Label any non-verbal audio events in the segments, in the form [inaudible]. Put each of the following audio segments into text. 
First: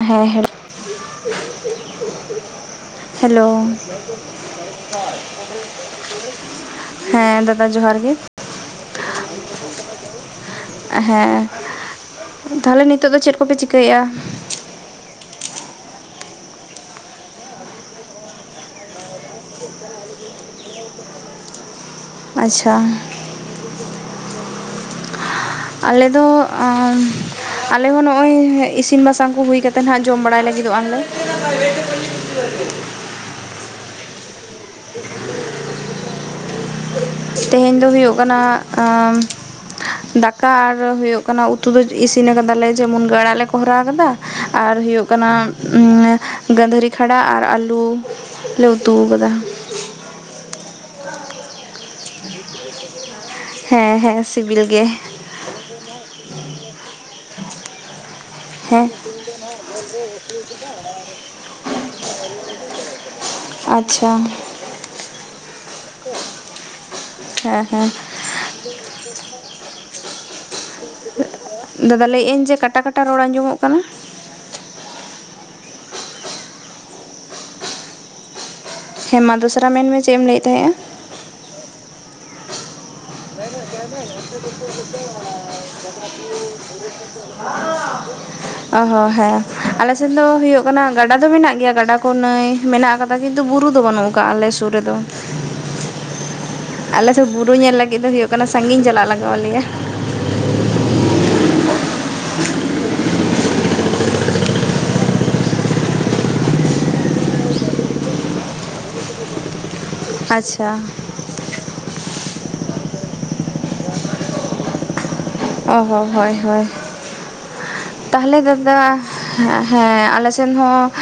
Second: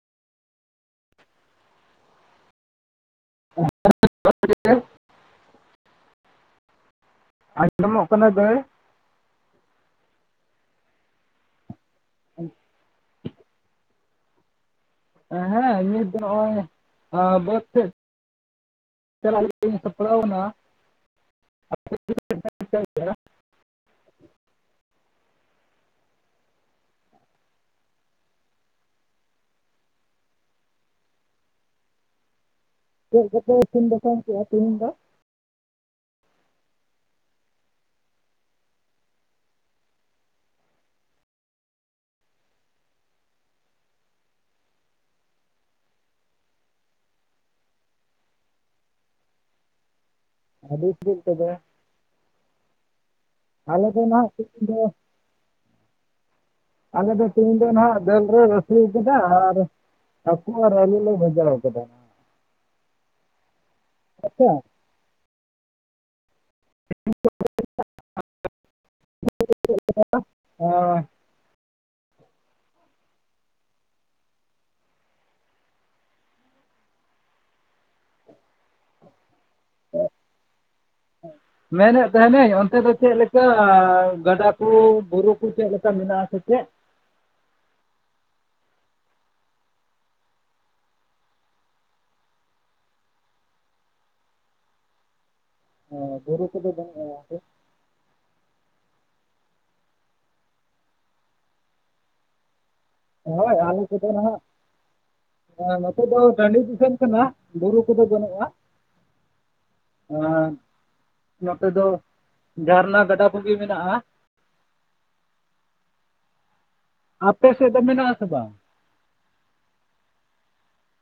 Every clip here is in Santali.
ᱦᱮᱸᱮ ᱾ ᱦᱮᱞᱳ ᱾ ᱦᱮᱸ ᱫᱟᱫᱟ ᱡᱚᱦᱟᱨ ᱟᱸᱡᱚᱢᱚᱜ ᱜᱮ ᱾ ᱠᱟᱱᱟ ᱫᱟᱹᱭ? ᱦᱮᱸ ᱛᱟᱦᱚᱞᱮ ᱱᱤᱛᱚᱜ ᱫᱚ ᱪᱮᱫ ᱠᱚᱯᱮ ᱪᱤᱠᱟᱹᱭᱮᱼᱟ ᱾ ᱦᱮᱸ ᱱᱤᱛ ᱫᱚ ᱱᱚᱜᱼᱚᱭ ᱵᱟᱹᱫ ᱥᱮ ᱾ ᱪ ᱥᱯᱲᱟᱣᱱᱟ [inaudible] ᱟᱪᱷᱟ ᱾ ᱟᱞᱮ ᱫᱚ ᱾ ᱟᱞᱮ ᱦᱚᱸ ᱱᱚᱜᱼᱚᱭ ᱤᱥᱤᱱ ᱵᱟᱥᱟᱝ ᱠᱚ ᱦᱩᱭ ᱠᱟ ᱠᱟᱛᱮᱫ ᱦᱟᱸᱜ ᱡᱚᱢ ᱵᱟᱲᱟᱭ ᱞᱟᱹᱜᱤᱫᱚᱜᱼᱟᱞᱮ ᱾ [unintelligible] ᱪᱮᱫ ᱡᱚᱛᱚ ᱤᱥᱤᱱ ᱵᱟᱥᱟᱝ ᱠᱚᱼᱟ ᱛᱮᱦᱤᱧ ᱫᱚ ᱾ ᱛᱮᱦᱮᱧ ᱫᱚ ᱦᱩᱭᱩᱜ ᱠᱟᱱᱟ ᱾ ᱫᱟᱠᱟ ᱟᱨ ᱦᱩᱭᱩᱜ ᱠᱟᱱᱟ ᱩᱛᱩ ᱫᱚ ᱤᱥᱤᱱ ᱠᱟᱫᱟᱞᱮ ᱡᱮᱢᱚᱱ ᱜᱟᱲᱟᱜ ᱞᱮ ᱠᱚᱨᱟᱣ ᱠᱟᱫᱟ ᱟᱨ ᱦᱩᱭᱩᱜ ᱾ ᱠᱟᱱᱟ ᱜᱟᱹᱫᱷᱟᱹᱨᱤ ᱠᱷᱟᱰᱟ ᱟᱨ ᱟᱞᱩ ᱞᱮ ᱩᱛᱩ ᱟᱠᱟᱫᱟ ᱾ ᱟᱫᱚᱤᱥ ᱵ ᱛᱚᱵ [inaudible] [unintelligible] ᱟᱞᱮ ᱫᱚ ᱦᱮᱸ ᱱᱟᱦᱟᱜ ᱥᱤᱵᱤᱞ ᱛᱮᱦᱤᱧ ᱫᱚ ᱜᱮ [inaudible] ᱟᱞᱮ ᱫᱚ ᱛᱮᱦᱤᱧ ᱫᱚ ᱱᱟᱦᱟᱜ ᱾ ᱫᱟᱹᱞ ᱨᱮ ᱨᱟᱹᱥᱩ ᱦᱮᱸ ᱠᱟᱫᱟ ᱟᱨ ᱦᱟᱹᱠᱩᱟᱨ ᱟᱞᱩ ᱞᱮ ᱵᱟᱡᱟᱣ ᱟᱠᱟᱫᱟ ᱾ ᱟᱪᱷᱟ ᱾ ᱟᱪᱪᱷᱟ ᱦᱮᱸ ᱦᱮᱸ᱾ [unintelligible] ᱦ [inaudible] ᱫᱟᱫᱟ ᱞᱟᱹᱭᱮᱫ ᱟᱹᱧ ᱡᱮ ᱠᱟᱴᱟ ᱠᱟᱴᱟ ᱨᱚᱲ ᱟᱸᱡᱚᱢᱚᱜ ᱠᱟᱱᱟ ᱾ ᱦᱮᱸ ᱢᱟ ᱫᱚᱥᱨᱟ ᱢᱮᱱ ᱢᱮ ᱪᱮᱜ ᱮᱢ ᱞᱟᱹᱭᱮᱫ ᱛᱟᱦᱮᱸᱜᱼᱟ? ᱢᱮᱱᱮᱫ ᱛᱟᱦᱮᱱᱟᱹᱧ ᱚᱱᱛᱮ ᱫᱚ ᱪᱮᱫ ᱞᱮᱠᱟ ᱜᱟᱰᱟ ᱠᱚ ᱵᱩᱨᱩ ᱠᱚ ᱪᱮᱫ ᱞᱮᱠᱟ ᱢᱮᱱᱟᱜ ᱟᱥᱮ ᱪᱮᱫ? [inaudible] [inaudible] ᱚᱦᱚ ᱦᱮᱸ ᱟᱞᱮ ᱥᱮᱱ ᱫᱚ ᱦᱩᱭᱩᱜ ᱠᱟᱱᱟ ᱜᱟᱰᱟ ᱫᱚ ᱢᱮᱱᱟᱜ ᱜᱮᱭᱟ ᱜᱟᱰᱟ ᱠᱚ ᱱᱟᱹᱭ ᱢᱮᱱᱟᱜ ᱟᱠᱟᱫ ᱫᱟᱜ ᱠᱤᱱᱛᱩ ᱵᱩᱨᱩ ᱫᱚ ᱵᱟᱹᱱᱩᱜ ᱟᱠᱟᱜᱼᱟ ᱟᱞᱮ ᱥᱩᱨ ᱨᱮ ᱫᱚ᱾ [inaudible] ᱵᱩᱨᱩ ᱠᱚᱫᱚ ᱵᱟᱹᱱᱩᱜᱼᱟ ᱟᱞᱮ ᱥᱮᱫ ᱵᱩᱨᱩ ᱧᱮᱞ ᱞᱟᱹᱜᱤᱫ ᱫᱚ ᱦᱩᱭᱩᱜ ᱠᱟᱱᱟ ᱥᱟᱺᱜᱤᱧ ᱪᱟᱞᱟᱜ ᱞᱟᱜᱟᱣ ᱟᱞᱮᱭᱟ ᱦᱚᱭ ᱟᱞᱮ ᱠᱚᱫᱚ ᱱᱟᱦᱟᱜ ᱱᱚᱛᱮ ᱫᱚ ᱴᱟᱺᱰᱤ ᱫᱤᱥᱚᱢ ᱠᱟᱱᱟ ᱵᱩᱨᱩ ᱠᱚ ᱫᱚ ᱵᱟᱹᱱᱩᱜᱼᱟ᱾ ᱟᱪᱪᱷᱟ [unintelligible] ᱱᱚᱛᱮ ᱫᱚ ᱡᱷᱟᱨᱱᱟ ᱜᱟᱰᱟ ᱠᱚ ᱜᱮ ᱢᱮᱱᱟᱜᱼᱟ᱾ ᱚᱦᱚ ᱦᱚᱭ ᱦᱚᱭ ᱟᱯᱮ ᱥᱮᱫ ᱫᱚ ᱢᱮᱱᱟᱜ ᱟᱥᱮ ᱛᱟᱦᱚᱞᱮ ᱵᱟᱝ ᱫᱟᱫᱟ ᱦᱮᱸ ᱦᱮᱸ ᱟᱞᱮ ᱥᱮᱱ ᱦᱚᱸ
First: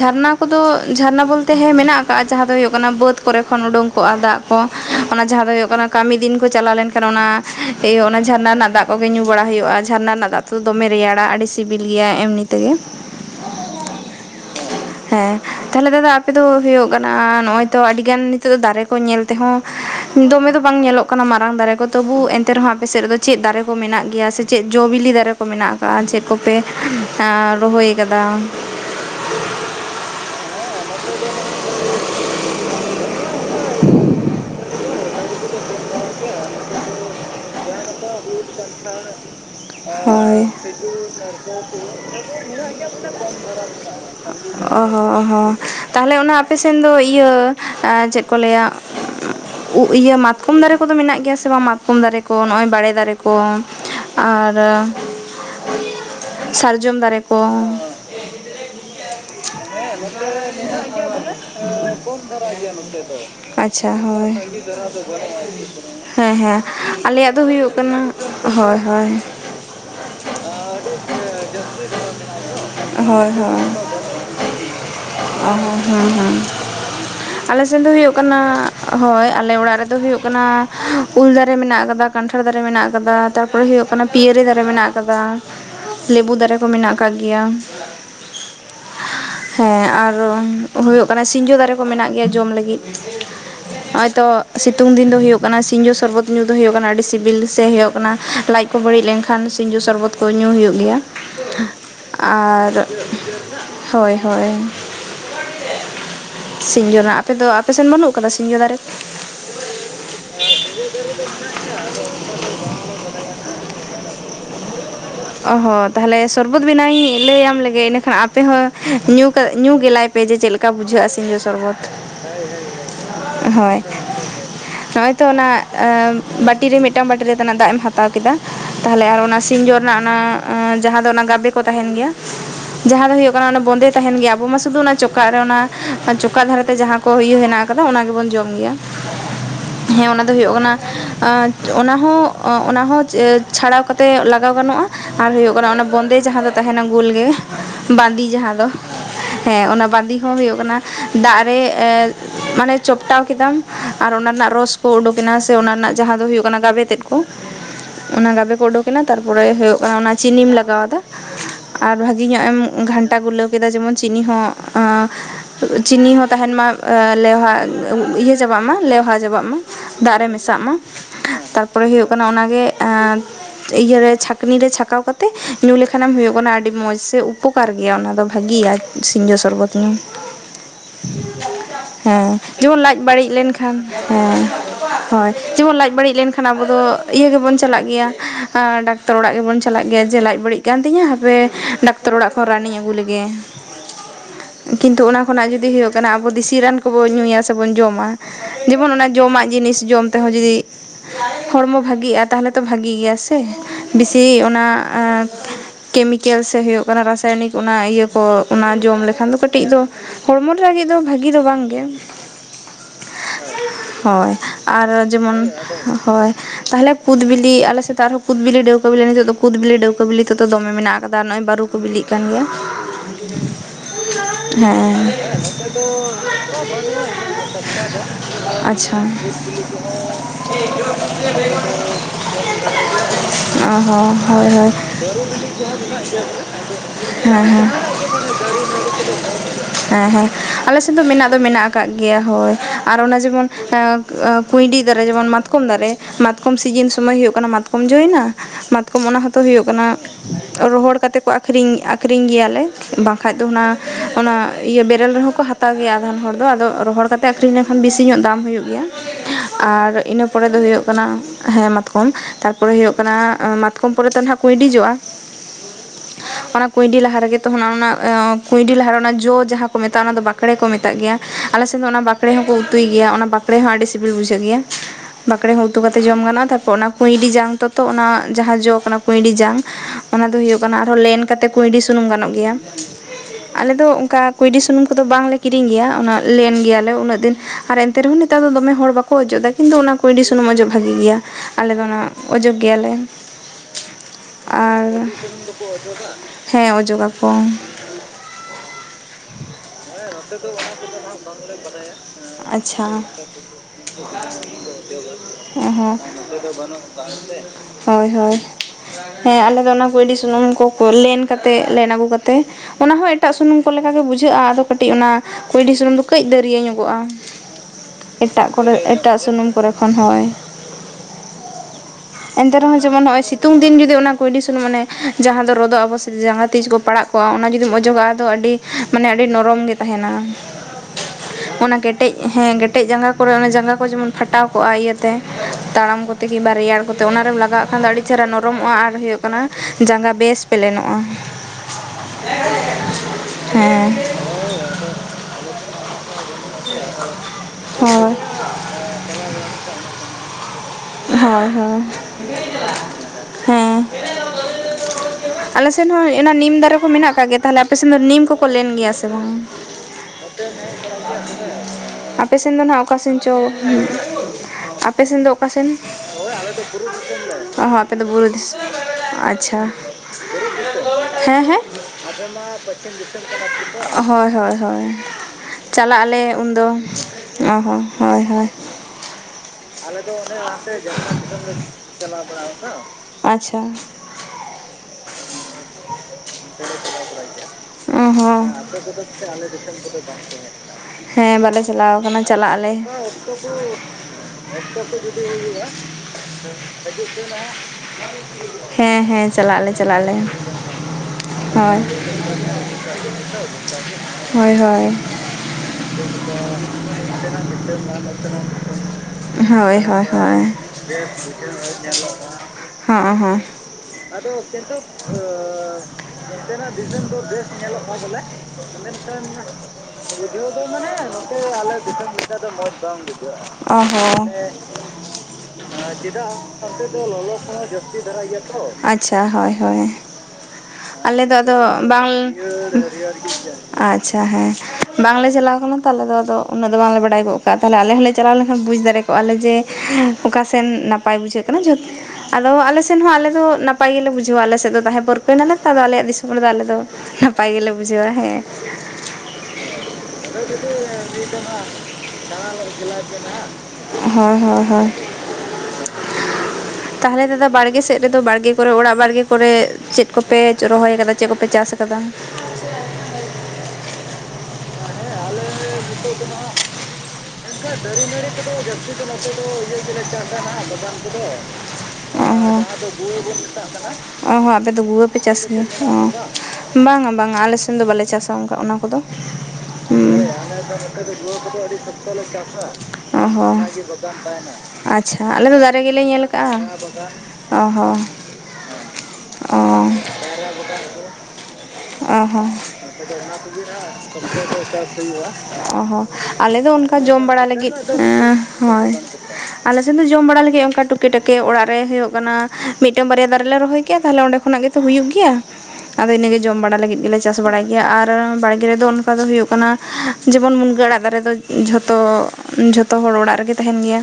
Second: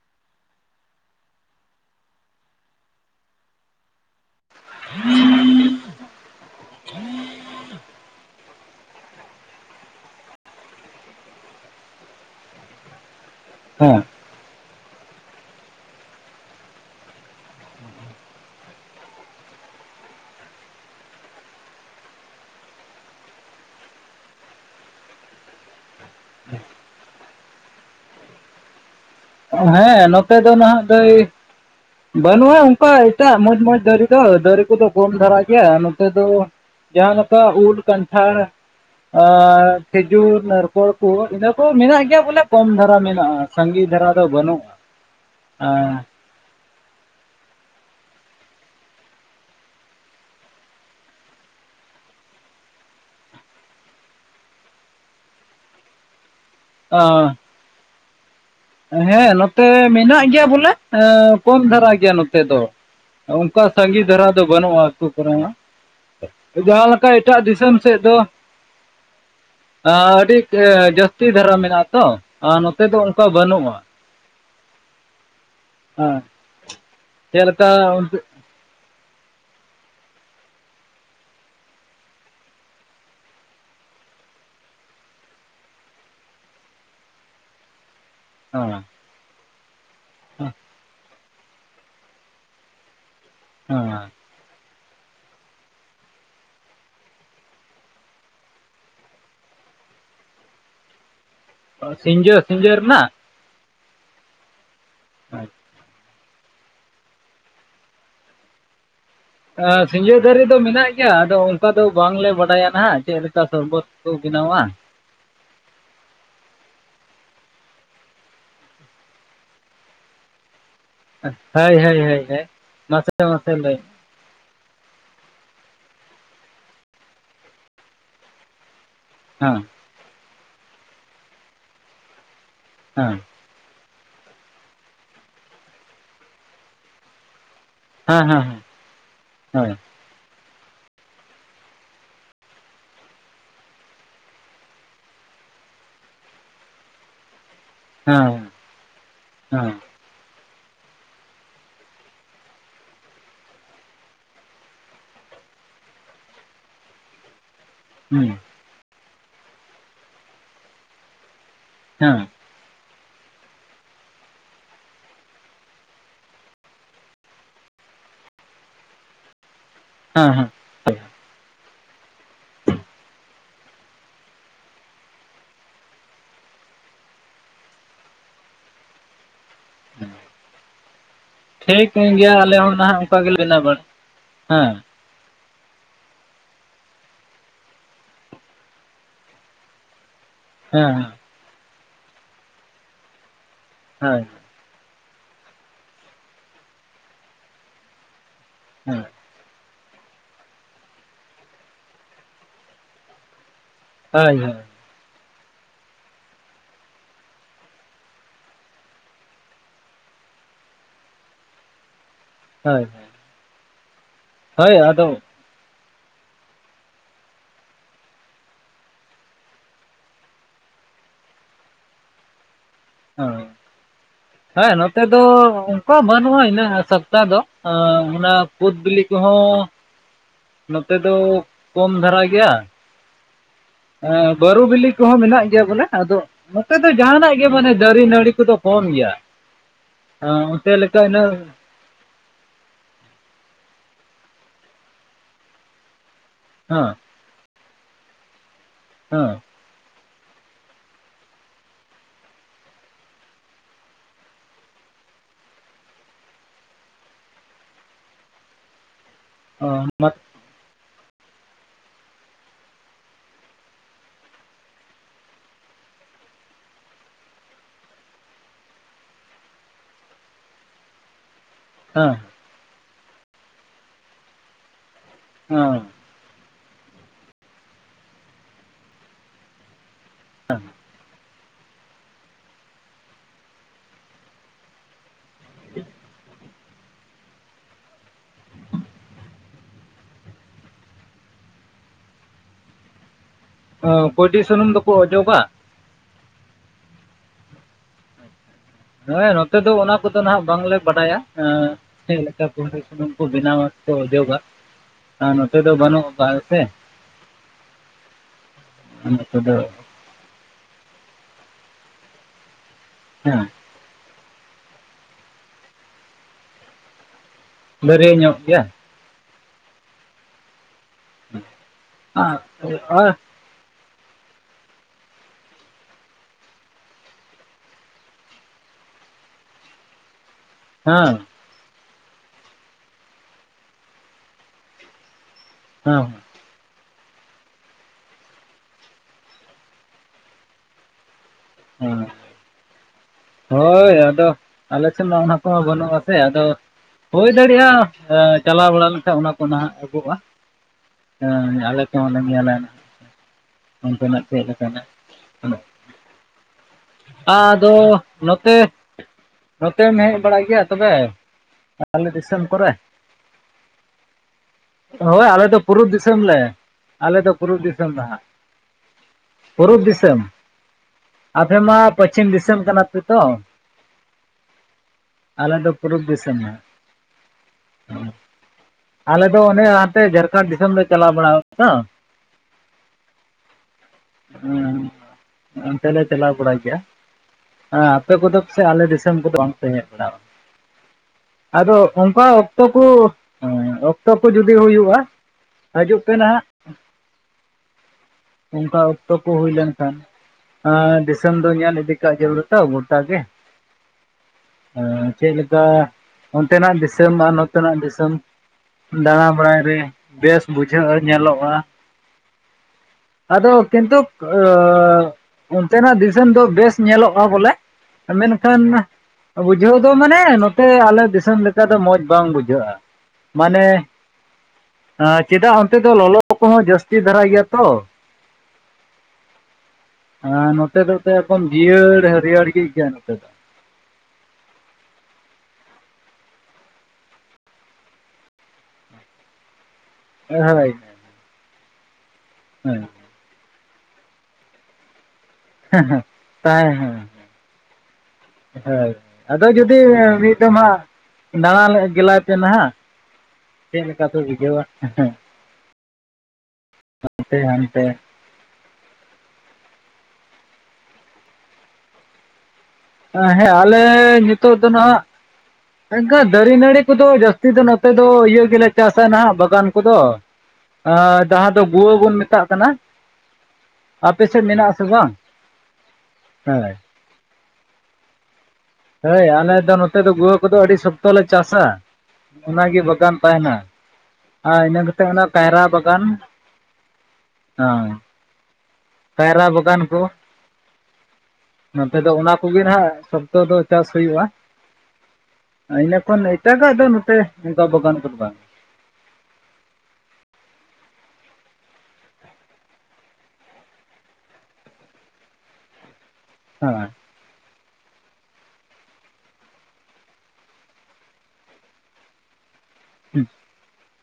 ᱡᱷᱟᱨᱱᱟ ᱠᱚ ᱫᱚ ᱡᱷᱟᱨᱱᱟ ᱵᱚᱞᱛᱮ ᱢᱮᱱᱟᱜᱼᱟ ᱟᱠᱟᱜᱼᱟ ᱡᱟᱦᱟᱸ ᱫᱚ ᱦᱩᱭᱩᱜ ᱠᱟᱱᱟ ᱵᱟᱹᱫᱽ ᱠᱚᱨᱮ ᱠᱷᱚᱱ ᱚᱸᱰᱚᱝ ᱠᱚᱜᱼᱟ ᱫᱟᱜ ᱠᱚ ᱚᱱᱟ ᱡᱟᱦᱟᱸ ᱫᱚ ᱦᱩᱭᱩᱜ ᱠᱟᱱᱟ ᱠᱟᱹᱢᱤ ᱫᱤᱱ ᱠᱚ ᱪᱟᱞᱟᱣ ᱞᱮᱱ ᱠᱷᱟᱱ ᱚᱱᱟ ᱚᱱᱟ ᱨᱟᱱ ᱫᱟᱜ ᱡᱷᱟᱨᱱᱟ ᱨᱮᱱᱟᱜ ᱫᱟᱜ ᱠᱚ ᱜᱮ ᱧᱩᱸ ᱵᱟᱲᱟ ᱦᱩᱭᱩᱜᱼᱟ ᱡᱷᱟᱨᱱᱟ ᱨᱮᱱᱟᱜ ᱫᱟᱜ ᱛᱮ ᱫᱚ ᱫᱚᱢᱮ ᱨᱮᱭᱟᱲᱟ ᱟᱹᱰᱤ ᱥᱤᱵᱤᱞ ᱜᱮᱭᱟ ᱮᱢᱱᱤ ᱛᱮᱜᱮ᱾ ᱦᱮᱸ ᱦᱮᱸ ᱛᱟᱦᱞᱮ ᱫᱟᱫᱟ ᱟᱯᱮ ᱫᱚ ᱦᱩᱭᱩᱜ ᱠᱟᱱᱟ ᱱᱚᱜᱼᱚᱭ ᱛᱚ ᱟᱹᱰᱤ ᱜᱟᱱ ᱱᱤᱛᱚᱜ ᱫᱚ ᱫᱟᱨᱮ ᱠᱚ ᱧᱮᱞ ᱛᱮᱦᱚᱸ ᱫᱚᱢᱮ ᱫᱚ ᱵᱟᱝ ᱧᱮᱞᱚᱜ ᱠᱟᱱᱟ ᱢᱟᱨᱟᱝ ᱫᱟᱨᱮ ᱠᱚ ᱛᱟᱹᱵᱩ ᱮᱱᱛᱮ ᱨᱮᱦᱚᱸ ᱟᱯᱮ ᱥᱮᱫ ᱨᱮ ᱫᱚ ᱪᱮᱫ ᱫᱟᱨᱮ ᱠᱚ ᱢᱮᱱᱟᱜ ᱜᱮᱭᱟ ᱥᱮ ᱪᱮᱫ ᱡᱚ ᱵᱤᱞᱤ ᱫᱟᱨᱮ ᱠᱚ ᱢᱮᱱᱟᱜ ᱟᱠᱟᱜᱼᱟ ᱪᱮᱫ ᱠᱚᱯᱮ ᱨᱚᱦᱚᱭ ᱟᱠᱟᱫᱟ᱾ ᱦᱮᱸ ᱱᱚᱛᱮ ᱫᱚ ᱱᱟᱦᱟᱜ ᱫᱟᱹᱭ ᱵᱟᱹᱱᱩᱜᱼᱟ ᱚᱱᱠᱟ ᱮᱴᱟᱜ ᱢᱚᱸᱡᱽ ᱢᱚᱸᱡᱽ ᱫᱟᱨᱮ ᱫᱚ ᱫᱟᱨᱮ ᱠᱚᱫᱚ ᱠᱚᱢ ᱫᱷᱟᱨᱟ ᱜᱮᱭᱟ ᱱᱚᱛᱮ ᱫᱚ᱾ ᱡᱟᱦᱟᱸ ᱞᱮᱠᱟ ᱩᱞ ᱠᱟᱱᱴᱷᱟᱲ᱾ ᱠᱷᱤᱡᱩᱨ ᱦᱳᱭ ᱱᱟᱨᱠᱚᱲ ᱠᱚ ᱤᱱᱟᱹ ᱠᱚ ᱢᱮᱱᱟᱜ ᱜᱮᱭᱟ ᱵᱚᱞᱮ ᱠᱚᱢ ᱫᱷᱟᱨᱟ ᱢᱮᱱᱟᱜᱼᱟ ᱥᱟᱺᱜᱤᱧ ᱫᱷᱟᱨᱟ ᱫᱚ ᱵᱟᱹᱱᱩᱜᱼᱟ ᱚᱦᱚ ᱚᱦᱚ ᱛᱟᱦᱞᱮ ᱚᱱᱟ ᱟᱯᱮ ᱥᱮᱱ ᱫᱚ ᱤᱭᱟᱹ ᱪᱮᱫ ᱠᱚ ᱞᱟᱹᱭᱟ᱾ ᱩ ᱤᱭᱟᱹ ᱢᱟᱛᱠᱚᱢ ᱫᱟᱨᱮ ᱠᱚᱫᱚ ᱢᱮᱱᱟᱜ ᱜᱮᱭᱟ ᱥᱮ ᱵᱟᱝ ᱢᱟᱛᱠᱚᱢ ᱫᱟᱨᱮ ᱠᱚ ᱱᱚᱜᱼᱚᱭ ᱵᱟᱲᱮ ᱫᱟᱨᱮ ᱠᱚ᱾ ᱟᱨ ᱥᱟᱨᱡᱚᱢ ᱫᱟᱨᱮ ᱠᱚ? ᱦᱮᱸ ᱱᱚᱛᱮ ᱢᱮᱱᱟᱜ ᱜᱮᱭᱟ ᱵᱚᱞᱮ ᱠᱚᱢ ᱫᱷᱟᱨᱟ ᱜᱮᱭᱟ ᱱᱚᱛᱮ ᱫᱚ᱾ ᱚᱱᱠᱟ ᱟᱪᱪᱷᱟ ᱥᱟᱸᱜᱮ ᱫᱷᱟᱨᱟ ᱦᱚᱭ ᱫᱚ ᱵᱟᱹᱱᱩᱜᱼᱟ ᱟᱹᱛᱩ ᱠᱚᱨᱮ ᱦᱚᱸ ᱦᱮᱸ ᱦᱮᱸ ᱡᱟᱦᱟᱸ ᱞᱮᱠᱟ ᱟᱞᱮᱭᱟᱜ ᱫᱚ ᱮᱴᱟᱜ ᱦᱩᱭᱩᱜ ᱫᱤᱥᱚᱢ ᱠᱟᱱᱟ᱾ ᱥᱮᱫ ᱫᱚ ᱦᱚᱭ ᱟᱹᱰᱤ ᱡᱟᱹᱥᱛᱤ ᱫᱷᱟᱨᱟ ᱢᱮᱱᱟᱜᱼᱟ ᱛᱚ ᱟᱨ ᱱᱚᱛᱮ ᱫᱚ᱾ ᱦᱚᱭ ᱵᱟᱹᱱᱩᱜᱼᱟ ᱚᱦᱚ ᱦᱩᱸ ᱦᱮᱸ ᱦᱩᱸ ᱪᱮᱫ ᱟᱞᱮ ᱞᱮᱠᱟ ᱥᱮᱱ ᱫᱚ ᱦᱩᱭᱩᱜ ᱚᱱᱛᱮ ᱠᱟᱱᱟ᱾ ᱦᱚᱭ ᱟᱞᱮ ᱚᱲᱟᱜ ᱨᱮᱫᱚ ᱦᱩᱭᱩᱜ ᱠᱟᱱᱟ ᱩᱞ ᱫᱟᱨᱮ ᱢᱮᱱᱟᱜ ᱟᱠᱟᱫᱟ ᱠᱟᱱᱴᱷᱟᱲ ᱫᱟᱨᱮ ᱢᱮᱱᱟᱜ ᱠᱟᱫᱟ ᱛᱟᱯᱚᱨᱮ ᱦᱚᱭ ᱦᱩᱭᱩᱜ ᱠᱟᱱᱟ ᱯᱤᱭᱟᱹᱨᱤ ᱫᱟᱨᱮ ᱢᱮᱱᱟᱜ ᱟᱠᱟᱫᱟ ᱞᱮᱵᱩ ᱫᱟᱨᱮ ᱠᱚ ᱢᱮᱱᱟᱜ ᱟᱠᱟᱫ ᱜᱮᱭᱟ᱾ [unintelligible] [inaudible] ᱦᱮᱸ ᱟᱨ ᱦᱩᱭᱩᱜ ᱠᱟᱱᱟ ᱥᱤᱧᱡᱚ ᱫᱟᱨᱮ ᱠᱚ ᱢᱮᱱᱟᱜ ᱜᱮᱭᱟ ᱡᱚᱢ ᱞᱟᱹᱜᱤᱫ᱾ ᱦᱮᱸ ᱱᱚᱜᱼᱚᱭ ᱛᱚ ᱥᱤᱛᱩᱝ ᱫᱤᱱ ᱫᱚ ᱦᱩᱭᱩᱜ ᱠᱟᱱᱟ ᱥᱤᱧᱡᱚ ᱥᱚᱨᱵᱚᱛ ᱧᱩᱸ ᱫᱚ ᱦᱩᱭᱩᱜ ᱠᱟᱱᱟ ᱟᱹᱰᱤ ᱥᱤᱵᱤᱞ ᱥᱮ ᱦᱩᱭᱩᱜ ᱠᱟᱱᱟ᱾ ᱞᱟᱡ ᱠᱚ ᱵᱟᱹᱲᱤᱡ ᱞᱮᱱ ᱠᱷᱟᱱ ᱥᱤᱧᱡᱚ ᱥᱚᱨᱵᱚᱛ ᱠᱚ ᱧᱩᱸ ᱦᱩᱭᱩᱜ ᱜᱮᱭᱟ᱾ ᱥᱤᱸᱡᱳ ᱥᱤᱸᱡᱳ ᱟᱨ ᱨᱮᱱᱟᱜ ᱦᱚᱭ ᱦᱚᱭ᱾ [unintelligible] ᱥᱤᱧᱡᱚ ᱨᱮᱱᱟᱜ ᱟᱯᱮ ᱫᱚ ᱟᱯᱮ ᱥᱮᱱ ᱵᱟᱹᱱᱩᱜ ᱟᱠᱟᱫᱟ ᱥᱤᱧᱡᱚ ᱫᱟᱨᱮ ᱠᱚ? ᱥᱤᱧᱡᱚ ᱫᱟᱨᱮ ᱫᱚ ᱢᱮᱱᱟᱜ ᱜᱮᱭᱟ ᱟᱫᱚ ᱚᱱᱠᱟ ᱫᱚ ᱵᱟᱝ ᱞᱮ ᱵᱟᱰᱟᱭᱟ ᱱᱟᱦᱟᱜ ᱪᱮᱫ ᱞᱮᱠᱟ ᱥᱚᱨᱵᱚᱛ ᱠᱚ ᱵᱮᱱᱟᱣᱟ᱾ ᱚᱦᱚ ᱛᱟᱦᱚᱞᱮ ᱥᱚᱨᱵᱚᱛ ᱵᱮᱱᱟᱣ ᱤᱧ ᱞᱟᱹᱭ ᱟᱢ ᱞᱮᱜᱮ ᱤᱱᱟᱹ ᱠᱷᱟᱱ ᱟᱯᱮ ᱦᱚᱸ ᱧᱩ ᱜᱮᱞᱟᱭ ᱯᱮ ᱡᱮ ᱪᱮᱫ ᱞᱮᱠᱟ ᱪᱚᱫ ᱞᱮᱠᱟ ᱵᱩᱡᱷᱟᱹᱜᱼᱟ ᱥᱤᱧᱡᱚ ᱦᱳᱭ ᱥᱚᱨᱵᱚᱛ ᱦᱳᱭ ᱦᱳᱭ ᱦᱳᱭ ᱢᱟᱥᱮ ᱢᱟᱥᱮ ᱞᱟᱹᱭ ᱦᱚᱭ ᱱᱚᱜᱼᱚᱭ ᱛᱚ ᱚᱱᱟ ᱵᱟᱹᱴᱤ ᱨᱮ ᱢᱤᱫᱴᱟᱹᱝ ᱵᱟᱹᱴᱤ ᱨᱮᱱᱟᱜ ᱫᱟᱜ ᱮᱢ ᱦᱟᱛᱟᱣ ᱠᱮᱫᱟ ᱛᱟᱦᱞᱮ ᱟᱨ ᱦᱮᱸ ᱥᱤᱧᱡᱚ ᱨᱮᱱᱟᱜ ᱚᱱᱟ ᱡᱟᱦᱟᱸ ᱫᱚ ᱚᱱᱟ ᱜᱟᱵᱮ ᱠᱚ ᱛᱟᱦᱮᱱ ᱜᱮᱭᱟ ᱡᱟᱦᱟᱸ ᱦᱮᱸ ᱫᱚ ᱦᱩᱭᱩᱜ ᱠᱟᱱᱟ ᱵᱚᱱᱫᱚᱭ ᱛᱟᱦᱮᱱ ᱜᱮ ᱟᱵᱚ ᱢᱟ ᱥᱩᱫᱩ ᱚᱱᱟ ᱪᱚᱠᱟᱜ ᱨᱮ ᱚᱱᱟ ᱪᱚᱠᱟᱜ ᱫᱷᱟᱨᱮ ᱛᱮ ᱡᱟᱦᱟᱸ ᱠᱚ ᱦᱮᱱᱟᱜᱼᱟ ᱚᱱᱟ ᱦᱮᱸ ᱜᱮᱵᱚᱱ ᱡᱚᱢ ᱦᱮᱸ ᱜᱮᱭᱟ ᱦᱳᱭ ᱦᱮᱸ ᱚᱱᱟ ᱫᱚ ᱦᱩᱭᱩᱜ ᱠᱟᱱᱟ ᱚᱱᱟ ᱦᱚᱸ ᱚᱱᱟ ᱦᱚᱸ ᱪᱷᱟᱲᱟᱣ ᱠᱟᱛᱮ ᱞᱟᱜ ᱞᱟᱜᱟᱣ ᱜᱟᱱᱚᱜᱼᱟ ᱟᱨ ᱦᱩᱭᱩᱜ ᱚᱱᱟ ᱵᱚᱱᱫᱮ ᱡᱟᱦᱟᱸ ᱫᱚ ᱛᱟᱦᱮᱱᱟ ᱜᱩᱞ ᱜᱮ ᱦᱮᱸ ᱦᱮᱸ ᱵᱟᱸᱫᱤ ᱡᱟᱦᱟᱸ ᱫᱚ ᱦᱮᱸ ᱚᱱᱟ ᱵᱟᱸᱫᱤ ᱦᱚᱸᱦᱩᱭᱩᱜ ᱠᱟᱱᱟ ᱫᱟᱜ ᱨᱮ ᱢᱟᱱᱮ ᱪᱚᱯᱴᱟᱣ ᱠᱮᱫᱟᱢ ᱟᱨ ᱚᱱᱟ ᱨᱮᱱᱟᱜ ᱨᱚᱥ ᱠᱚ ᱩᱰᱩᱠᱮᱱᱟ ᱥᱮ ᱚᱱᱟ ᱨᱮᱱᱟᱜ ᱡᱟᱦᱟᱸ ᱫᱚ ᱦᱩᱭᱩᱜ ᱠᱟᱱᱟ ᱜᱟᱵᱮ ᱛᱮᱫ ᱠᱚ ᱚᱱᱟ ᱜᱟᱵᱮ ᱠᱚ ᱩᱰᱩᱠᱮᱱᱟ ᱛᱟᱨᱯᱚᱨᱮ ᱦᱳᱭᱳᱜ ᱠᱟᱱᱟ ᱚᱱᱟ ᱪᱤᱱᱤᱢ ᱞᱟᱜᱟᱣᱫᱟ ᱟᱨ ᱦᱮᱸ ᱦᱮᱸ ᱵᱷᱟᱜᱮ ᱧᱚᱜ ᱮᱢ ᱜᱷᱟᱱᱴᱟ ᱜᱩᱞᱟᱹᱣ ᱠᱮᱫᱟ ᱡᱮᱢᱚᱱ ᱪᱤᱱᱤ ᱦᱚᱸ ᱚᱸ ᱪᱤᱱᱤ ᱦᱚᱸ ᱛᱟᱦᱮᱱᱢᱟ ᱞᱮᱣᱦᱟ ᱤᱭᱟᱹ ᱪᱟᱵᱟᱜ ᱢᱟ ᱞᱮᱣᱦᱟ ᱪᱟᱵᱟᱜ ᱢᱟ ᱫᱟᱜ ᱨᱮ ᱦᱮᱸ ᱦᱮᱸ ᱢᱮᱥᱟᱜ ᱢᱟ ᱛᱟᱨᱯᱚᱨᱮ ᱦᱩᱭᱩᱜ ᱠᱟᱱᱟ ᱚᱱᱟᱜᱮ ᱤᱭᱟᱹᱨᱮ ᱪᱷᱟᱠᱱᱤ ᱨᱮ ᱪᱷᱟᱠᱟᱣ ᱠᱟᱛᱮᱫ ᱧᱩ ᱞᱮᱠᱷᱟᱱᱮ ᱮᱢ ᱦᱩᱭᱩᱜ ᱠᱟᱱᱟ ᱟᱹᱰᱤ ᱢᱚᱸᱡᱽ ᱥᱮ ᱩᱯᱚᱠᱟᱨ ᱜᱮᱭᱟ ᱚᱱᱟ ᱫᱚ ᱵᱷᱟᱜᱤᱭᱟ ᱥᱤᱸᱡᱚ ᱥᱚᱨᱵᱚᱛ ᱧᱩ ᱴᱷᱤᱠ ᱜᱮᱭᱟ ᱦᱮᱸ ᱟᱞᱮ ᱦᱚᱸ ᱡᱮᱢᱚᱱ ᱱᱟᱦᱟᱜ ᱞᱟᱡ ᱚᱱᱠᱟ ᱵᱟᱹᱲᱤᱡ ᱜᱮᱞᱮ ᱵᱮᱱᱟᱣ ᱞᱮᱱᱠᱷᱟᱱ ᱵᱟᱲᱟᱭᱟ ᱦᱮᱸ ᱦᱳᱭ ᱡᱮᱢᱚᱱ ᱞᱟᱡ ᱵᱟᱹᱲᱤᱡ ᱞᱮᱱᱠᱷᱟᱱ ᱟᱵᱚ ᱫᱚ ᱤᱭᱟᱹ ᱜᱮᱵᱚᱱ ᱪᱟᱞᱟᱜ ᱜᱮᱭᱟ ᱰᱟᱠᱛᱚᱨ ᱚᱲᱟᱜ ᱜᱮᱵᱚᱱ ᱪᱟᱞᱟᱜ ᱜᱮᱭᱟ ᱡᱮ ᱞᱟᱡ ᱵᱟᱹᱲᱤᱡ ᱠᱟᱱ ᱦᱮᱸ ᱛᱤᱧᱟ ᱦᱟᱯᱮ ᱰᱟᱼᱼ ᱛᱚᱨ ᱚᱲᱟᱜ ᱠᱷᱚᱱ ᱨᱟᱱᱤᱧ ᱟᱹᱜᱩ ᱞᱮᱜᱮ ᱦᱳᱭ ᱠᱤᱱᱛᱩ ᱚᱱᱟ ᱠᱷᱚᱱᱟᱜ ᱡᱩᱫᱤ ᱦᱳᱭᱳᱠᱟᱱᱟ ᱠᱟᱱᱟ ᱟᱵᱚ ᱫᱮᱥᱤ ᱨᱟᱱ ᱠᱚᱵᱚᱱ ᱧᱩᱭᱟ ᱥᱮ ᱵᱚᱱ ᱡᱚᱢᱟ ᱡᱮᱢᱚᱱ ᱚᱱᱟ ᱦᱳᱭ ᱡᱚᱢᱟᱜ ᱡᱤᱱᱤᱥ ᱡᱚᱢ ᱛᱮᱦᱚᱸ ᱡᱩᱫᱤ ᱦᱚᱲᱢᱚ ᱵᱷᱟᱜᱤᱜᱼᱟ ᱛᱟᱦᱚᱞᱮ ᱛᱚ ᱵᱷᱟᱜᱤ ᱜᱮᱭᱟ ᱥᱮ ᱵᱤᱥᱤ ᱦᱳᱭ ᱚᱱᱟ ᱦᱳᱭ ᱮ ᱠᱮᱢᱤᱠᱮᱞ ᱥᱮ ᱦᱩᱭᱩᱜ ᱠᱟᱱᱟ ᱨᱟᱥᱟᱭᱱᱤᱠ ᱚᱱᱟ ᱤᱭᱟᱹ ᱠᱚ ᱚᱱᱟ ᱡᱚᱢ ᱞᱮᱠᱷᱟᱱ ᱫᱚ ᱠᱟᱹᱴᱤᱡ ᱫᱚ ᱦᱚᱲᱢᱚ ᱞᱟᱹᱜᱤᱫ ᱫᱚ ᱵᱷᱟᱹᱜᱤ ᱫᱚ ᱵᱟᱝ ᱜᱮ ᱦᱳᱭ ᱦᱳᱭ ᱟᱨ ᱡᱮᱢᱚᱱ ᱦᱳᱭ ᱛᱟᱦᱚᱞᱮ ᱠᱩᱫ ᱵᱤᱞᱤ ᱟᱞᱮ ᱥᱮᱫ ᱟᱨᱦᱚᱸ ᱠᱩᱫ ᱵᱤᱞᱤ ᱰᱟᱹᱣᱠᱟᱹ ᱵᱤᱞᱤ ᱱᱤᱛᱚᱜ ᱫᱚ ᱠᱩᱫ ᱵᱤᱞᱤ ᱰᱟᱹᱣᱠᱟᱹ ᱵᱤᱞᱤ ᱱᱤᱛᱚᱜ ᱫᱚᱢᱮ ᱢᱮᱱᱟᱜ ᱠᱟᱫᱟ ᱱᱚᱜᱼᱚᱭ ᱵᱟᱹᱨᱩ ᱠᱚ ᱵᱤᱞᱤᱜ ᱠᱟᱱ ᱜᱮᱭᱟ ᱦᱮᱸ ᱦᱮᱸ ᱱᱚᱛᱮ ᱫᱚ ᱚᱱᱠᱟ ᱵᱟᱹᱱᱩᱜᱼᱟ ᱤᱱᱟᱹᱜ ᱥᱚᱠᱛᱟ ᱫᱚ ᱚᱱᱟ ᱦᱮᱸ ᱠᱩᱫ ᱟᱪᱪᱷᱟ ᱵᱤᱞᱤ ᱠᱚᱦᱚᱸ ᱱᱚᱛᱮ ᱫᱚ ᱠᱚᱢ ᱫᱷᱟᱨᱟ ᱜᱮᱭᱟ [inaudible] ᱚ ᱦᱚᱸ ᱦᱳᱭ ᱵᱟᱹᱨᱩ ᱦᱳᱭ ᱵᱤᱞᱤ ᱠᱚᱦᱚᱸ ᱢᱮᱱᱟᱜ ᱜᱮᱭᱟ ᱵᱚᱞᱮ ᱟᱫᱚ ᱱᱚᱛᱮ ᱫᱚ ᱡᱟᱦᱟᱱᱟᱜ ᱦᱮᱸ ᱜᱮ ᱦᱮᱸ ᱢᱟᱱᱮ ᱫᱟᱨᱮ ᱱᱟᱹᱲᱤ [inaudible] ᱫᱚ ᱠᱚᱢ ᱜᱮᱭᱟ ᱦᱮᱸ ᱦᱮᱸ ᱚᱱᱛᱮ ᱟᱞᱮ ᱥᱮᱫ ᱫᱚ ᱞᱮᱠᱟ ᱢᱮᱱᱟᱜ ᱤᱱᱟᱹᱜ ᱫᱚ ᱢᱮᱱᱟᱜ ᱟ ᱠᱟᱜ ᱜᱮᱭᱟ ᱦᱳᱭ ᱟᱨ ᱚᱱᱟ ᱡᱮᱢᱚᱱ ᱠᱩᱸᱩᱭᱰᱤ ᱫᱟᱨᱮ ᱡᱮᱢᱚᱱ ᱢᱟᱛᱠᱚᱢ ᱫᱟᱨᱮ ᱢᱟᱛᱠᱚᱢ ᱥᱤᱡᱤᱱ ᱦᱮᱸ ᱥᱚᱢᱚᱭ ᱦᱩᱭᱩᱜ ᱠᱟᱱᱟ ᱢᱟᱛᱠᱚᱢ ᱡᱚᱭᱮᱱᱟ ᱢᱟᱛᱠᱚᱢ ᱚᱱᱟ ᱦᱚᱛᱚ ᱦᱮᱸ ᱦᱩᱭᱩᱜ ᱠᱟᱱᱟ ᱨᱚᱦᱚᱲ ᱠᱟᱛᱮ ᱠᱚ ᱟᱠᱨᱤᱧ ᱟᱠᱨᱤᱧᱟ ᱜᱮᱭᱟᱞᱮ ᱵᱟᱠᱷᱟᱡ ᱫᱚ ᱚᱱᱟ ᱚᱱᱟ ᱵᱮᱨᱮᱞ ᱨᱮᱦᱚᱸ ᱠᱚ ᱦᱟᱼᱼ ᱦᱟᱛᱟᱣ ᱜᱮᱭᱟ ᱟᱫᱷᱟᱱ ᱦᱚᱲ ᱫᱚ ᱟᱫᱚ ᱨᱚᱦᱚᱲ ᱠᱟᱛᱮ ᱟᱠᱷᱨᱤᱧ ᱞᱮᱠᱷᱟᱱ ᱵᱮᱥᱤ ᱧᱚᱜ ᱫᱟᱢ ᱦᱩᱭᱩᱜ ᱜᱮᱭᱟ ᱟᱨ ᱤᱱᱟᱹ ᱦᱮᱸ ᱯᱚᱨᱮ ᱫᱚ ᱦᱩᱭᱩᱜ ᱠᱟᱱᱟ ᱦᱮᱸ ᱢᱟᱛᱠᱚᱢ ᱯᱚᱨᱮ ᱦᱩᱭᱩᱜ ᱠᱟᱱᱟ ᱢᱟᱛᱠᱚᱢ ᱯᱚᱨᱮ ᱫᱚ ᱱᱟᱜ ᱠᱩᱸᱭᱰᱤ ᱡᱚᱜᱼᱟ ᱚᱱᱟ ᱠᱩᱸᱰᱤ ᱞᱟᱦᱟ ᱨᱮᱜᱮ ᱛᱚ ᱚᱱᱟ ᱠᱩᱸᱭᱰᱤ ᱞᱟᱦᱟᱨᱮᱜᱮ ᱛᱮ ᱚᱱᱟ ᱚᱱᱟ ᱠᱩᱸᱭᱰᱤ ᱞᱟᱦᱟᱨᱮ ᱡᱚ ᱡᱟᱦᱟᱸ ᱠᱚ ᱢᱮᱛᱟᱜᱼᱟ ᱚᱱᱟ ᱫᱚ ᱵᱟᱸᱠᱲᱮ ᱠᱚ ᱢᱮᱛᱟᱜ ᱜᱮᱭᱟ ᱟᱞᱮ ᱥᱮᱱ ᱫᱚ ᱚᱱᱟ ᱵᱟᱸᱠᱲᱮ ᱦᱚᱸᱠᱚ ᱩᱛᱩᱭ ᱜᱮᱭᱟ ᱚᱱᱟ ᱵᱟᱸᱠᱲᱮ ᱦᱚᱸ ᱟᱹᱰᱤ ᱥᱤᱵᱤᱞ ᱵᱩᱡᱷᱟᱹᱜ ᱜᱮᱭᱟ ᱵᱟᱸᱠᱲᱮ ᱦᱚᱸ ᱩᱛᱩ ᱦᱮᱸ ᱠᱟᱛᱮ ᱛᱮ ᱡᱚᱢ ᱜᱟᱱᱚᱜᱼᱟ ᱛᱟᱨᱯᱚᱨ ᱚᱱᱟ ᱠᱩᱸᱭᱰᱤ ᱡᱟᱝ ᱛᱚᱛᱚ ᱚᱱᱟ ᱡᱟᱦᱟᱸ ᱡᱚ ᱚᱱᱟ ᱠᱩᱸᱭᱰᱤ ᱡᱟᱝ ᱚᱱᱟ ᱫᱚ ᱦᱳᱭᱳᱜ ᱠᱟᱱᱟ ᱟᱨᱦᱚᱸ ᱞᱮᱱ ᱠᱟᱛᱮ ᱠᱸᱩᱭᱰᱤ ᱥᱩᱱᱩᱢ ᱜᱟᱱᱚᱜ ᱜᱮᱭᱟ ᱟᱞᱮ ᱫᱚ ᱚᱱᱠᱟ ᱠᱩᱸᱭᱰᱤ ᱥᱩᱱᱩᱢ ᱠᱚᱫᱚ ᱵᱟᱝᱞᱮ ᱠᱤᱨᱤᱧ ᱜᱮᱭᱟ ᱚᱱᱟ ᱞᱮᱱ ᱜᱮᱭᱟᱞᱮ ᱩᱱᱟᱹᱜ ᱫᱤᱱ ᱟᱨ ᱮᱱᱛᱮ ᱨᱮᱦᱚᱸ ᱱᱮᱛᱟᱨ ᱫᱚ ᱫᱚᱢᱮ ᱦᱚᱲ ᱵᱟᱠᱚ ᱚᱡᱚᱜ ᱮᱫᱟ ᱠᱤᱱᱛᱩ ᱚᱱᱟ ᱠᱩᱸᱭᱰᱤ ᱥᱩᱱᱩᱢ ᱚᱡᱚᱜᱽ ᱵᱷᱟᱜᱤ ᱜᱮᱭᱟ ᱟᱞᱮ ᱫᱚ ᱚᱱᱟ ᱚᱡᱚᱜᱽ ᱜᱮᱭᱟᱞᱮ ᱠᱩᱸᱭᱰᱤ ᱥᱩᱱᱩᱢ ᱟᱨ ᱫᱚᱠᱚ ᱚᱡᱚᱜᱟ? ᱦᱮᱸ ᱚᱡᱚᱜᱟᱠᱚ ᱦᱮᱸ ᱱᱚᱛᱮ ᱫᱚ ᱚᱱᱟ ᱠᱚᱫᱚ ᱱᱚᱛᱮ ᱱᱟᱦᱟᱜ ᱫᱚ ᱚᱱᱟ ᱵᱟᱝᱞᱮ ᱠᱚᱫᱚ ᱦᱟᱜ ᱵᱟᱰᱟᱭᱟ ᱵᱟᱝᱞᱮ ᱵᱟᱰᱟᱭᱟ ᱪᱮᱫ ᱞᱮᱠᱟ ᱠᱩᱭᱰᱤ ᱟᱪᱪᱷᱟ ᱥᱩᱱᱩᱢ ᱠᱚ ᱵᱮᱱᱟᱣᱟ ᱥᱮ ᱚᱡᱚᱜᱟ ᱟᱨ ᱱᱚᱛᱮ ᱮ ᱫᱚ ᱦᱮᱸ ᱵᱟᱹᱱᱩᱜ ᱟᱠᱟᱫᱟ ᱱᱚᱛᱮᱫᱚ ᱥᱮ ᱵᱟᱹᱱᱩᱜᱼᱟ ᱦᱳᱭ ᱦᱳᱭ ᱦᱮᱸ ᱟᱞᱮ ᱫᱚ ᱚᱱᱟ ᱠᱩᱸᱭᱰᱤ ᱥᱩᱱᱩᱢ ᱠᱚ ᱠᱚ ᱞᱮᱱ ᱠᱟᱛᱮᱫ ᱞᱮᱱ ᱟᱹᱜᱩ ᱠᱟᱛᱮᱫ ᱚᱱᱟ ᱦᱚᱸᱚᱸ ᱮᱴᱟᱜ ᱦᱮᱸ ᱥᱩᱱᱩᱢ ᱪᱮᱫ ᱞᱮᱠᱟᱜᱮ ᱵᱩᱡᱷᱟᱹᱜᱼᱟ ᱟᱫᱚ ᱠᱟᱹᱴᱤᱡ ᱚᱱᱟ ᱠᱩᱭᱰᱤ ᱥᱩᱱᱩᱢ ᱫᱚ ᱠᱟᱹᱡ ᱫᱟᱹᱨᱭᱟᱹ ᱧᱚᱜᱚᱜᱼᱟ᱾ ᱫᱟᱹᱨᱭᱟᱹ ᱧᱚᱜ ᱮᱴᱟᱜ ᱜᱮᱭᱟ ᱠᱚᱨᱮᱜ ᱮᱴᱟᱜ ᱥᱩᱱᱩᱢ ᱠᱚᱨᱮ ᱠᱷᱚᱱ ᱦᱳᱭ᱾ [inaudible] ᱮᱱᱛᱮ ᱦᱮᱸ ᱨᱮᱦᱚᱸ ᱡᱮᱢᱚᱱ ᱱᱚᱜᱼᱚᱭ ᱥᱤᱛ ᱛᱩᱝ ᱫᱤᱱ ᱡᱩᱫᱤ ᱚᱱᱟ ᱠᱩᱭᱰᱤ ᱥᱩᱱᱩᱢ ᱢᱟᱱᱮ ᱡᱟᱦᱟᱸ ᱫᱚ ᱨᱚᱫᱚᱜ ᱟᱵᱚ ᱥᱮ ᱡᱟᱸᱜᱟ ᱛᱤᱥ ᱠᱚ ᱯᱟᱲᱟᱜ ᱠᱚᱜᱼᱟ ᱚᱱᱟ ᱡᱩᱫᱤᱢ ᱚᱡᱚᱜᱟᱼᱟ ᱟᱫᱚ ᱟᱹᱰᱤ ᱢᱟᱱᱮ ᱟᱹᱰᱤ ᱱᱚᱨᱚᱢ ᱜᱮ ᱛᱟᱦᱮᱱᱟ᱾ ᱦᱮᱸ᱾ ᱚᱱᱟ ᱠᱮᱴᱮᱡ ᱦᱮᱸ ᱠᱮᱴᱮᱡ ᱡᱟᱸᱜᱟ ᱠᱚᱨᱮ ᱚᱱᱟ ᱡᱟᱸᱜᱟ ᱠᱚ ᱡᱮᱢᱚᱱ ᱯᱷᱟᱴᱟᱣ ᱠᱚᱜᱼᱟ ᱤᱭᱟᱹᱛᱮ ᱛᱟᱲᱟᱢ ᱦᱮᱸ ᱠᱚᱛᱮ᱾ ᱠᱤᱝᱵᱟ ᱨᱮᱭᱟᱲ ᱠᱚᱛᱮ ᱚᱱᱟ ᱨᱮᱢ ᱞᱟᱜᱟᱣᱟᱜ ᱠᱷᱟᱱ ᱫᱚ ᱟᱹᱰᱤ ᱪᱮᱦᱨᱟ ᱱᱚᱨᱚᱢᱚᱜᱼᱟ ᱟᱨ ᱦᱩᱭᱩᱜ ᱠᱟᱱᱟ ᱡᱟᱸᱜᱟ ᱵᱮᱥ ᱯᱮᱞᱮᱱᱚᱜᱼᱟ᱾ [inaudible] ᱦᱮᱸ ᱦᱳᱭ ᱟᱫᱚ ᱟᱞᱮ ᱥᱮᱫᱢᱟ ᱚᱱᱟ ᱠᱚᱦᱚᱸ ᱵᱟᱹᱱᱩᱜᱼᱟ ᱥᱮ ᱟᱫᱚ᱾ ᱦᱩᱭ ᱫᱟᱲᱮᱜᱼᱟ ᱦᱳᱭ ᱪᱟᱞᱟᱣ ᱵᱟᱲᱟ ᱞᱮᱱᱠᱷᱟ ᱚᱱᱟ ᱠᱚ ᱱᱟᱦᱟᱜ ᱟᱹᱜᱩᱜᱼᱟ᱾ ᱦᱮ ᱦᱳᱭ ᱦᱳᱭ ᱟᱞᱮ ᱠᱚᱦᱚᱸ ᱞᱮ ᱧᱮᱞᱟ ᱦᱮᱸ ᱚᱱᱛᱮᱱᱟᱜ ᱪᱮᱫ ᱞᱮᱠᱟᱱᱟ᱾ ᱟᱞᱮ ᱥᱮᱱ ᱦᱚᱸ ᱚᱱᱟ ᱱᱤᱢ ᱫᱟᱨᱮ ᱠᱚ ᱢᱮᱱᱟᱜ ᱠᱟᱜ ᱜᱮᱭᱟ ᱛᱟᱦᱞᱮ ᱟᱯᱮ ᱟᱫᱚ ᱥᱮᱫ ᱫᱚ ᱱᱤᱢ ᱠᱚᱠᱚ ᱱᱚᱛᱮ ᱞᱮᱱ ᱜᱮᱭᱟ ᱥᱮ ᱵᱟᱝᱟ? ᱱᱚᱛᱮᱢ ᱦᱮᱡ ᱵᱟᱲᱟᱜ ᱜᱮᱭᱟ ᱛᱚᱵᱮ ᱟᱞᱮ ᱟᱯᱮ ᱫᱤᱥᱚᱢ ᱥᱮᱱ ᱫᱚ ᱠᱚᱨᱮ ᱱᱟᱦᱟᱜ ᱚᱠᱟ ᱥᱮᱱ ᱪᱚ ᱩᱸ᱾ ᱦᱳᱭ ᱟᱞᱮ ᱫᱚ ᱯᱩᱨᱩᱵ ᱫᱤᱥᱚᱢ ᱞᱮ᱾ ᱟᱞᱮ ᱫᱚ ᱯᱩᱨᱩᱵ ᱚ ᱦᱚᱸ ᱫᱤᱥᱚᱢ ᱟᱯᱮ ᱫᱚ ᱱᱟᱦᱟᱜ ᱵᱩᱨᱩ ᱫᱤᱥᱚᱢ ᱟᱪᱷᱟ! ᱯᱩᱨᱩᱵ ᱫᱤᱥᱚᱢ ᱦᱮᱸ ᱟᱯᱮ ᱦᱮᱸ ᱢᱟ ᱯᱚᱪᱷᱤᱢ ᱫᱤᱥᱚᱢ ᱠᱟᱱᱟ ᱯᱮ ᱛᱚ ᱦᱳᱭ ᱦᱳᱭ ᱦᱳᱭ᱾ ᱟᱞᱮ ᱫᱚ ᱯᱩᱨᱩᱵ ᱪᱟᱞᱟᱜ ᱟᱞᱮ ᱫᱤᱥᱚᱢ ᱱᱟᱦᱟᱜ ᱩᱱᱫᱚ ᱚ ᱦᱚᱸ ᱦᱳᱭ ᱦᱳᱭ᱾ ᱟᱞᱮ ᱫᱚ ᱚᱱᱮ ᱦᱟᱸᱛᱮ ᱡᱷᱟᱨᱠᱷᱟᱸᱰ ᱫᱤᱥᱚᱢ ᱞᱮ ᱪᱟᱞᱟᱣ ᱵᱟᱲᱟ ᱫᱚ᱾ ᱟᱪᱷᱟ᱾ ᱱᱤᱛᱚᱜ ᱞᱮ ᱪᱟᱞᱟᱣ ᱵᱟᱲᱟᱟᱜ ᱜᱮᱭᱟ᱾ ᱦᱮᱸ ᱚ ᱟᱯᱮ ᱠᱚᱫᱚ ᱦᱚᱸ ᱯᱟᱥᱮᱡ ᱟᱞᱮ ᱫᱤᱥᱚᱢ ᱠᱚᱫᱚ ᱵᱟᱝ ᱯᱮ ᱦᱮᱡ ᱵᱟᱲᱟᱣᱼᱟ᱾ ᱦᱮᱡ ᱟᱠᱟᱱᱟ ᱦᱮᱸ ᱵᱟᱞᱮ ᱟᱫᱚ ᱪᱟᱞᱟᱣ ᱠᱟᱱᱟ ᱚᱱᱠᱟ ᱪᱟᱞᱟᱜ ᱚᱠᱛᱚ ᱟᱞᱮ ᱠᱚ ᱚᱠᱛᱚ ᱠᱚ ᱡᱩᱫᱤ ᱦᱩᱭᱩᱜᱼᱟ ᱦᱟᱡᱩᱜ᱾ ᱯᱮ ᱱᱷᱟᱜ᱾ ᱚᱱᱠᱟ ᱦᱮᱸ ᱚᱠᱛᱚ ᱦᱮᱸ ᱠᱚ ᱦᱩᱭ ᱪᱟᱞᱟᱜ ᱟᱞᱮ ᱞᱮᱱᱠᱷᱟᱱ ᱪᱟᱞᱟᱜ ᱟᱞᱮ᱾ ᱫᱤᱥᱚᱢ ᱫᱚ ᱧᱮᱞ ᱦᱳᱭ ᱤᱫᱤ ᱠᱟᱜ ᱡᱟᱹᱨᱩᱲ ᱛᱚ ᱜᱚᱴᱟ ᱜᱮ᱾ ᱦᱳᱭ ᱦᱳᱭ ᱪᱮᱫ ᱞᱮᱠᱟ᱾ ᱚᱱᱛᱮᱱᱟᱜ ᱫᱤᱥᱟᱹᱢ ᱟᱨ ᱱᱚᱛᱮᱱᱟᱜ ᱫᱤᱥᱟᱹᱢ ᱫᱟᱬᱟ ᱵᱟᱲᱟᱭ ᱨᱮ ᱦᱳᱭ ᱦᱳᱭ ᱦᱳᱭ ᱵᱮᱥ ᱵᱩᱡᱷᱟᱹᱜᱼᱟ ᱧᱮᱞᱚᱜ ᱦᱚᱸ ᱦᱚᱸ ᱟᱫᱚ ᱠᱤᱱᱛᱩ ᱟᱸᱻᱻ ᱚᱱᱛᱮᱱᱟᱜ ᱫᱤᱥᱚᱢ ᱫᱚ ᱵᱮᱥ ᱧᱮᱞᱚᱜᱼᱟ ᱵᱚᱞᱮ ᱢᱮᱱᱠᱷᱟᱱ ᱵᱩᱡᱷᱟᱹᱣ ᱫᱚ ᱢᱟᱱᱮ ᱱᱟᱛ᱾ ᱛᱮ ᱟᱞᱮ ᱫᱤᱥᱟᱹᱢ ᱞᱮᱠᱟ ᱫᱚ ᱢᱚᱡᱽ ᱵᱟᱝ ᱵᱩᱡᱷᱟᱹᱜᱼᱟ ᱢᱟᱱᱮ ᱚ ᱦᱚᱸ ᱟ ᱪᱮᱫᱟᱜ ᱚᱱᱛᱮ ᱫᱚ ᱞᱚᱞᱚ ᱠᱚᱦᱚᱸ ᱡᱟᱹᱥᱛᱤ ᱫᱷᱟᱨᱟᱭ ᱜᱮᱭᱟ ᱛᱚ᱾ ᱫᱷᱟᱨᱟ ᱜᱮᱭᱟ ᱛᱚ ᱟᱪᱷᱟ ᱦᱳᱭ ᱦᱳᱭ᱾ ᱦᱮᱸ ᱱᱚᱛᱮ ᱟᱞᱮ ᱫᱚ ᱮᱠᱫᱚᱢ ᱟᱫᱚ ᱡᱤᱭᱟᱹᱲ ᱵᱟᱝ ᱦᱟᱹᱨᱭᱟᱹᱲ ᱜᱮ ᱟᱹᱭᱠᱟᱹᱜᱼᱟ ᱱᱚᱛᱮ ᱫᱚ ᱟᱪᱷᱟ ᱦᱮᱸ᱾ ᱵᱟᱝᱞᱮ ᱪᱟᱞᱟᱣ ᱠᱟᱱᱟ ᱛᱚ ᱟᱞᱮ ᱫᱚ ᱟᱫᱚ ᱩᱱᱟᱹᱜ ᱫᱚ ᱵᱟᱝᱞᱮ ᱵᱟᱲᱟᱭ ᱜᱚᱫ ᱠᱟᱜᱼᱟ ᱛᱟᱦᱞᱮ ᱟᱞᱮ ᱦᱚᱸᱞᱮ ᱪᱟᱞᱟᱣ ᱞᱮᱱᱠᱷᱟᱱ ᱵᱩᱡᱽ ᱫᱟᱲᱮ ᱠᱚᱜᱼᱟ ᱞᱮ ᱡᱮ ᱚᱠᱟ ᱥᱮᱱ ᱦᱳᱭ ᱦᱮᱸ ᱱᱟᱯᱟᱭ ᱵᱩᱡᱷᱟᱹᱜ ᱠᱟᱱᱟ ᱡᱷᱚᱛ ᱟᱫᱚ ᱟᱞᱮ ᱥᱮᱱ ᱦᱚᱸ ᱟᱞᱮ ᱫᱚ ᱱᱟᱯ ᱯᱟᱭ ᱜᱮᱞᱮ ᱵᱩᱡᱷᱟᱹᱣᱟ ᱟᱞᱮ ᱥᱮᱫ ᱫᱚ ᱛᱟᱦᱮᱸ ᱯᱟᱨᱠ- ᱦᱩᱭᱱᱟᱞᱮ ᱛᱚ ᱟᱫᱚ ᱟᱞᱮᱭᱟᱜ ᱫᱤᱥᱚᱢ ᱨᱮ ᱟᱞᱮ ᱦᱮᱸ ᱫᱚ ᱦᱮᱸ ᱱᱟᱯᱟᱭ ᱜᱮᱞᱮ ᱵᱩᱡᱷᱟᱹᱣᱟ ᱦᱮᱸ᱾ ᱦᱳᱭ ᱟᱫᱚ ᱡᱩᱫᱤ ᱢᱤᱫ ᱫᱚᱢ ᱦᱟᱸᱜ᱾ ᱫᱟᱬᱟ ᱞᱮᱼᱜᱮᱞᱟᱭ ᱯᱮ ᱱᱟᱦᱟᱜ ᱪᱮᱫ ᱞᱮᱠᱟ ᱯᱮ ᱦᱳᱭ ᱵᱩᱡᱷᱟᱹᱣᱟ᱾ ᱦᱳᱭ ᱦᱳᱭ ᱛᱟᱦᱚᱞᱮ ᱦᱟᱱᱛᱮ ᱫᱟᱫᱟ ᱵᱟᱲᱜᱮ ᱦᱟᱱᱛᱮ ᱥᱮᱫ ᱨᱮᱫᱚ ᱵᱟᱲᱜᱮᱼᱼ ᱠᱚᱨᱮ ᱚᱲᱟᱜ ᱵᱟᱲᱜᱮ ᱠᱚᱨᱮ ᱪᱮᱫ ᱠᱚᱯᱮ ᱨᱚᱦᱚᱭ ᱟᱠᱟᱫᱟ ᱪᱮᱫ ᱠᱚᱯᱮ ᱪᱟᱥ ᱠᱟᱫᱟ? ᱠᱟᱫᱟ᱾ ᱦᱮᱸ ᱦᱮᱸ ᱟᱞᱮ ᱱᱤᱛᱳ ᱫᱚ ᱱᱟ ᱦᱟᱜ ᱾ ᱢᱮᱱᱠᱷᱟᱱ ᱫᱟᱨᱤ ᱱᱟᱹᱲᱤ ᱠᱚᱫᱚ ᱡᱟᱹᱥᱛᱤ ᱫᱚ ᱱᱚᱛᱮ ᱫᱚ ᱤᱭᱟᱹ ᱜᱮᱞᱮ ᱪᱟᱥᱟ ᱱᱷᱟᱸᱜ ᱵᱟᱜᱟᱱ ᱠᱚᱫᱚ᱾ ᱡᱟᱦᱟᱸ ᱫᱚ ᱜᱩᱣᱟᱹ ᱵᱚᱱ ᱢᱮᱛᱟᱜ ᱚ ᱠᱟᱱᱟ ᱟᱯᱮ ᱚ ᱥᱮᱫ ᱦᱚᱸ ᱢᱮᱱᱟᱜ ᱫᱚ ᱟᱥᱮ ᱜᱩᱣᱟᱹ ᱵᱟᱝ? ᱯᱮ ᱪᱟᱥ ᱜᱮᱭᱟ ᱠᱚ, ᱦᱳᱭ ᱵᱟᱝᱟ ᱵᱟᱝᱟ ᱟᱞᱮ ᱥᱮᱱ ᱫᱚ ᱵᱟᱞᱮ ᱪᱟᱥᱟ ᱚᱝᱠᱟ ᱚᱱᱟ ᱠᱚ᱾ ᱦᱳᱭ ᱟᱞᱮ ᱫᱚ ᱱᱚᱛᱮ ᱫᱚ ᱜᱩᱣᱟᱹ ᱠᱚᱫᱚ ᱟᱹᱰᱤ ᱥᱚᱠᱛᱚ ᱞᱮ ᱪᱟᱥᱟ ᱚᱱᱟᱜᱮ ᱵᱟᱜᱟᱱ ᱛᱟᱦᱮᱱᱟ ᱟᱨ [unintelligible] ᱤᱱᱟᱹ ᱠᱟᱛᱮᱫ ᱟᱪᱪᱷᱟ ᱚᱱᱟ ᱟᱞᱮ ᱫᱚ ᱠᱟᱭᱨᱟ ᱫᱟᱨᱮ ᱜᱮᱞᱮ ᱵᱟᱜᱟᱱ ᱧᱮᱞ ᱠᱟᱜᱼᱟ ᱚ ᱦᱳᱭ ᱦᱚᱸ᱾ ᱟᱨ ᱚ ᱠᱟᱭᱨᱟ ᱵᱟᱜᱟᱱ ᱠᱚ ᱱᱚᱛᱮ ᱫᱚ ᱚ ᱚᱱᱟ ᱦᱚᱸ ᱠᱚᱜᱮ ᱱᱟᱦᱟᱜ ᱥᱚᱠᱛᱚ ᱫᱚ ᱪᱟᱥ ᱦᱩᱭᱩᱜᱼᱟ ᱚ ᱤᱱᱟᱹ ᱦᱚᱸ ᱠᱷᱚᱱ [unintelligible] ᱟᱞᱮ ᱫᱚ ᱮᱴᱟᱜᱟᱜ ᱚᱱᱠᱟ ᱱᱚᱛᱮ ᱡᱚᱢ ᱵᱟᱲᱟ ᱚᱱᱠᱟ ᱞᱟᱹᱜᱤᱫ ᱵᱟᱜᱟᱱ ᱠᱚᱫᱚ ᱮ- ᱵᱟᱝ ᱦᱳᱭ ᱟᱞᱮ ᱥᱮᱱ ᱫᱚ ᱡᱚᱢ ᱵᱟᱲᱟ ᱞᱟᱹᱜᱤᱫ ᱚᱱᱠᱟ ᱴᱩᱠᱮ ᱴᱟᱠᱮ ᱚᱲᱟᱜ ᱨᱮ ᱦᱩᱭᱩᱜ ᱠᱟᱱᱟ ᱢᱤᱫᱴᱮᱱ ᱵᱟᱨᱭᱟ ᱫᱟᱨᱮ ᱞᱮ ᱨᱚᱦᱚᱭ ᱠᱮᱫᱭᱟ ᱛᱟᱦᱞᱮ ᱚᱸᱰᱮ ᱠᱷᱚᱱᱟᱜ ᱜᱮᱛᱚ ᱦᱩᱭᱩᱜ ᱜᱮᱭᱟ ᱟᱫᱚ ᱤᱱᱟᱹᱜᱮ ᱡᱚᱢ ᱵᱟᱲᱟ ᱦᱳᱭ ᱞᱟᱹᱜᱤᱫ ᱜᱮᱞᱮ ᱪᱟᱥ ᱵᱟᱲᱟᱭ ᱜᱮᱭᱟ ᱟᱨ ᱵᱟᱲᱜᱮ ᱨᱮᱫᱚ ᱚᱱᱠᱟ ᱫᱚ ᱦᱩᱭᱩᱜ ᱠᱟᱱᱟ ᱡᱮᱢᱚᱱ ᱢᱩᱱᱜᱟᱹ ᱟᱲᱟᱜ ᱫᱟᱨᱮ ᱫᱚ ᱡᱷᱚᱛᱚ ᱡᱷᱚᱛᱚ ᱦᱚᱲ ᱚᱲᱟᱜ ᱨᱮᱜᱮ ᱛᱟᱦᱮᱱ ᱜᱮᱭᱟ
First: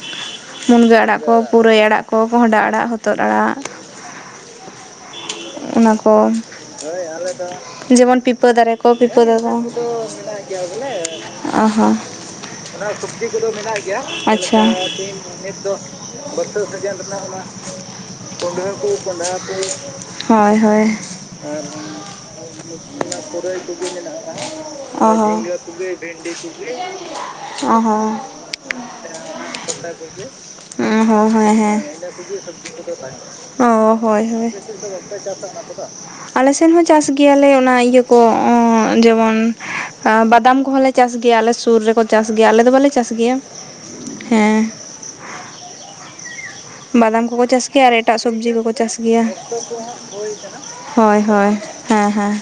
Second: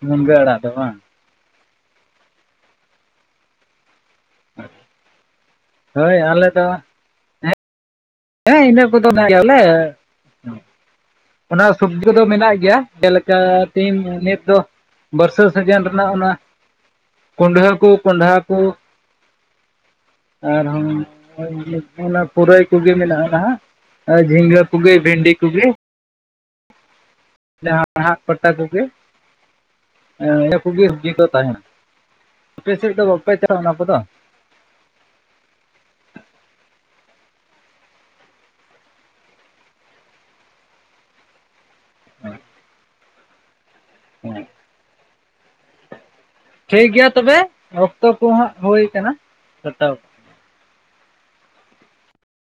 ᱢᱩᱱᱜᱟ ᱵᱮᱲᱟ᱾ ᱢᱩᱱᱜᱟᱹ ᱟᱲᱟᱜ ᱠᱚ ᱯᱩᱨᱟᱹᱭ ᱟᱲᱟᱜ ᱠᱚ ᱠᱚᱸᱦᱰᱟ ᱟᱲᱟᱜ ᱦᱚᱛᱚᱫ ᱟᱲᱟᱜ᱾ ᱚᱱᱟ ᱠᱚ ᱦᱳᱭ ᱟᱞᱮ ᱫᱚ ᱡᱮᱢᱚᱱ ᱯᱤᱯᱟᱹ ᱯᱤᱯᱟᱹ ᱦᱮᱸ ᱫᱟᱨᱮ ᱤᱱᱟᱹ ᱠᱚ ᱠᱚᱫᱚ ᱯᱤᱯᱟᱹ ᱚᱱᱟ ᱫᱚ ᱜᱮᱭᱟᱞᱮ ᱵᱟᱝ᱾ ᱚ ᱚᱱᱟ ᱦᱚᱸ ᱥᱚᱵᱽᱡᱤ ᱠᱚᱫᱚ ᱢᱮᱱᱟᱜ ᱜᱮᱭᱟ ᱡᱮᱞᱮᱠᱟ ᱛᱤᱦᱤᱧ ᱱᱤᱛ ᱫᱚ ᱟᱪᱪᱷᱟ᱾ ᱵᱟᱹᱨᱥᱟᱹ ᱱᱤᱛ ᱫᱚ ᱥᱤᱡᱮᱱ ᱨᱮᱱᱟᱜ ᱚᱱᱟ ᱵᱟᱹᱨᱥᱟᱹ ᱥᱤᱡᱤᱱ ᱨᱮᱱᱟᱜ ᱚᱱᱟ ᱠᱩᱸᱰᱷᱟᱹ ᱠᱚ ᱠᱚᱸᱰᱷᱟ ᱠᱩᱰᱟᱹ ᱠᱚ ᱠᱚᱸᱰᱷᱟ ᱠᱚ [unintelligible] ᱦᱚᱭ ᱦᱚᱭ᱾ ᱟᱨᱦᱚᱸ ᱚᱱᱟ ᱯᱩᱨᱟᱹᱭ ᱠᱩᱜᱟᱹᱭ ᱵᱷᱮᱱᱸᱰᱤ ᱠᱚᱜᱮ᱾ ᱵᱷᱮᱱᱸᱰᱤ ᱡᱟᱦᱟᱸ ᱯᱟᱲᱦᱟᱜ ᱯᱟᱴᱟ ᱠᱚᱜᱮ᱾ ᱤᱱᱟᱹ ᱠᱚᱜᱮ ᱥᱚᱵᱽᱡᱤ ᱚ ᱠᱚ ᱦᱮᱸ ᱦᱮᱸ ᱛᱟᱦᱮᱱᱟ ᱦᱮᱸ ᱟᱯᱮ ᱥᱮᱫ ᱫᱚ ᱵᱟᱯᱮ ᱪᱟᱥᱟ ᱚ ᱚᱱᱟ ᱠᱚᱫᱚ ᱦᱳᱭ ᱦᱳᱭ᱾ ᱟᱯᱮ ᱫᱚ ᱵᱟᱯᱮ ᱪᱟᱥ-ᱟ ᱚᱱᱟᱜ ᱠᱚᱫᱚ᱾ ᱟᱞᱮ ᱥᱮᱫ ᱦᱚᱸ ᱪᱟᱥ ᱜᱮᱭᱟᱞᱮ ᱚᱱᱟ ᱤᱭᱟᱹ ᱠᱚ ᱡᱮᱢᱚᱱ ᱵᱟᱫᱟᱢ ᱠᱚᱦᱚᱸᱞᱮ ᱪᱟᱥ ᱜᱮᱭᱟ ᱟᱞᱮ ᱥᱩᱨ ᱨᱮᱠᱚ ᱪᱟᱥ ᱜᱮᱭᱟ ᱟᱞᱮ ᱫᱚ ᱵᱟᱞᱮ ᱪᱟᱥ ᱜᱮᱭᱟ ᱦᱮᱸ᱾ ᱴᱷᱤᱠ ᱜᱮᱭᱟ ᱵᱟᱫᱟᱢ ᱛᱚᱵᱮ ᱠᱚᱠᱚ ᱪᱟᱥ ᱜᱮᱭᱟ ᱟᱨ ᱚᱠᱛᱚ ᱮᱴᱟᱜ ᱠᱚ ᱥᱚᱵᱡᱤ ᱦᱟᱸᱜ ᱠᱚᱠᱚ ᱦᱩᱭ ᱪᱟᱥ ᱠᱟᱱᱟ ᱜᱮᱭᱟ᱾ ᱠᱟᱴᱟᱣ ᱦᱚᱭ ᱦᱚᱭ ᱦᱮᱸ ᱦᱮᱸ᱾